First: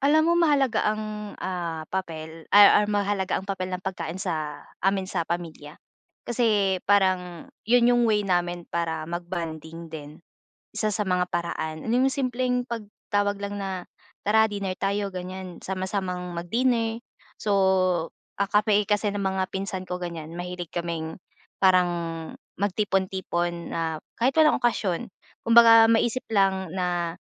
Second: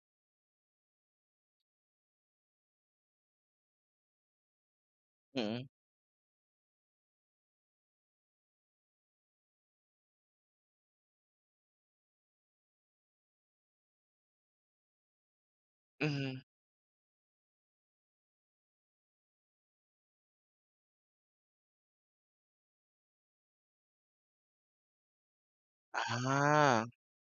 Alam mo mahalaga ang, ah, papel ay or mahalaga ang papel ng pagkain sa amin sa Mm. pamilya. Kasi parang yun yung way namin para mag-bonding din. Isa sa mga paraan nung simpleng pagtawag lang na, "Tara dinner tayo." Ganyan, sama-samang Mhm. mag-dinner. So, ah, kami kasi ng mga pinsan ko ganyan. Mahilig kaming parang magtipon-tipon na kahit walang okasyon. Kumbaga, maisip lang Ah. na,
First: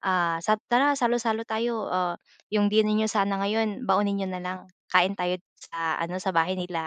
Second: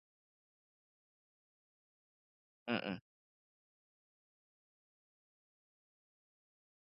ah, sab "Tara salo-salo tayo. Ah, yung dinner Mm. niyo sana ngayon baunin niyo na lang. Kain tayo dito sa ano, sa bahay nila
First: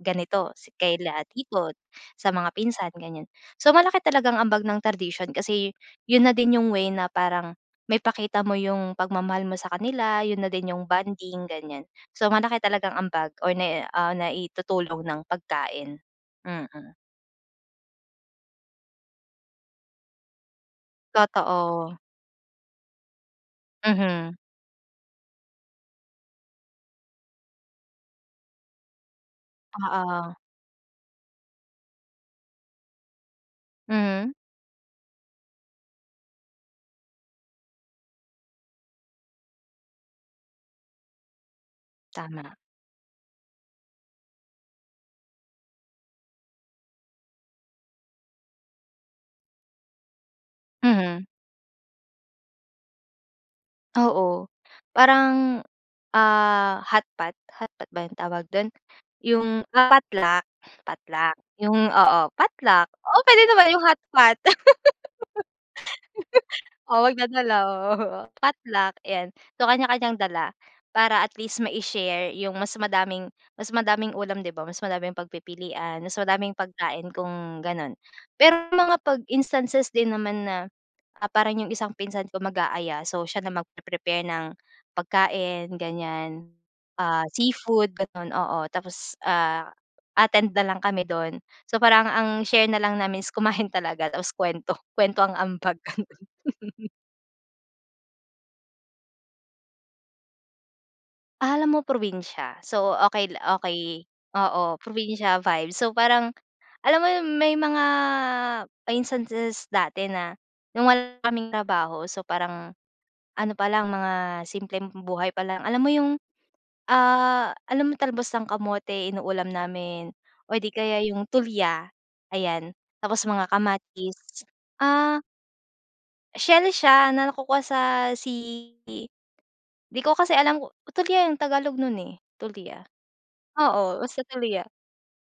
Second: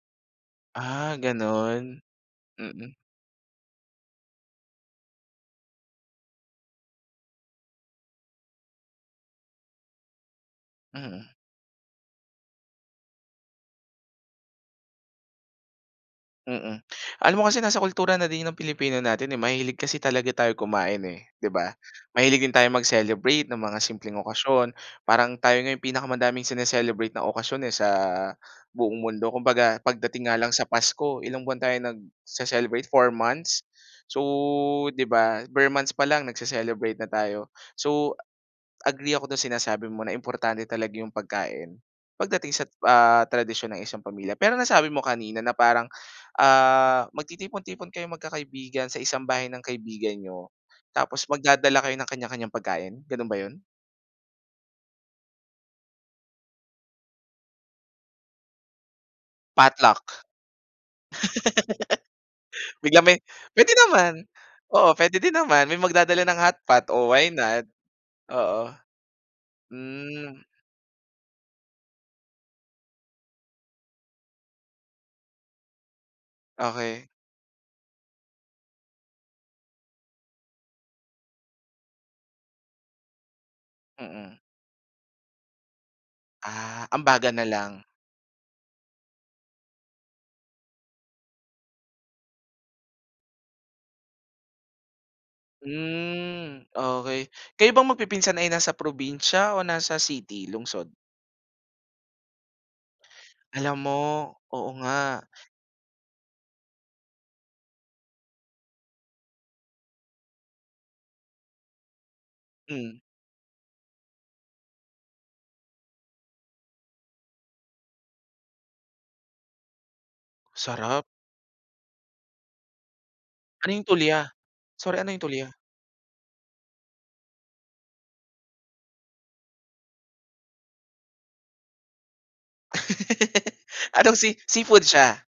ganito si Ah, kila tito, ganun, sa mga pinsan." mm. Ganyan. So, malaki talaga ang ambag ng tradision kasi yun na din yung way na parang maipakita mo yung pagmamahal mo sa kanila, yun na din yung Mm. bonding, ganyan. So, malaki talagang ambag or nai-a ah, naitutulong ng pagkain. Mm. Mm, alam mo kasi nasa kultura na din 'yon ng Pilipino natin, eh, mahilig kasi talaga tayo kumain, eh, di ba? Totoo. Mahilig din tayo mag-celebrate ng mga simpleng Mhm. okasyon parang tayo nga yung pinakamadaming sine-celebrate na okasyon, eh, sa buong mundo. Kumbaga pagdating Oo. nga lang sa Pasko ilang buwan tayo nagce-celebrate, 4 months? So, Mhm. di ba, ber months pa lang nagcee-celebrate na tayo. So, agree ako dun sinasabi mo na importante talaga yung pagkain pagdating Tama. sa, ah, tradisyon ng isang pamilya. Pero nasabi mo kanina na parang, ah, magtitipon-tipon kayong magkakaibigan sa isang bahay ng kaibigan niyo Mhm. tapos magdadala kayo ng kanya-kanyang pagkain, ganun ba yun? Oo, parang, ah, hotpot. Hotpot ba yung tawag dun? Yung, Potluck. totluck, totluck, yung oo, potluck. Biglang may Oo, pwede naman pwede yung naman. hotpot. Oo, pwede din naman may magdadala ng hotpot, Oh, oh, why magdadala not? Oo. potluck, ayan. So, kanya-kanyang Hmm. dala para at least mai-share yung mas madaming mas madaming ulam, di ba? Mas madaming pagpipilian, mas madaming pagkain Okey. kung ganon. Pero mga pag instances din naman na, ah, parang yung isang pinsan ko mag-aaya. So, siya na magpe-prepare Mm. ng pagkain, ganyan. Ah, Ah, ambagan na lang. seafood, ganon. Oo, tapos, ah, attend na lang kami dun. So, parang ang share na lang namin is kumain talaga tapos kwento. Kwento ang ambag. Ganun. Hmm, okay. Kayo bang magpipinsan ay nasa probinsiya o nasa city, lungsod? Alam mo probinsya. So, okay la Alam mo okay. oo Oo, nga. probinsya vibe. So, parang alam mo yung may mga instances dati na nung wala kaming trabaho, so, parang Hmm. ano pa lang mga simpleng buhay pa lang. Alam mo yung, ah, alam mo talbos ng kamote inuulam namin or di kaya Sarap. yung tulya, ayan. Tapos mga Ano yung tulya? kamatis, Sorry, ano ah yung tulya? Shell siya na nakukuha sa sea i di ko kasi alam kung tulya yung tagalog nun, eh. Tulya, oo Anong basta sea tulya. seafood siya?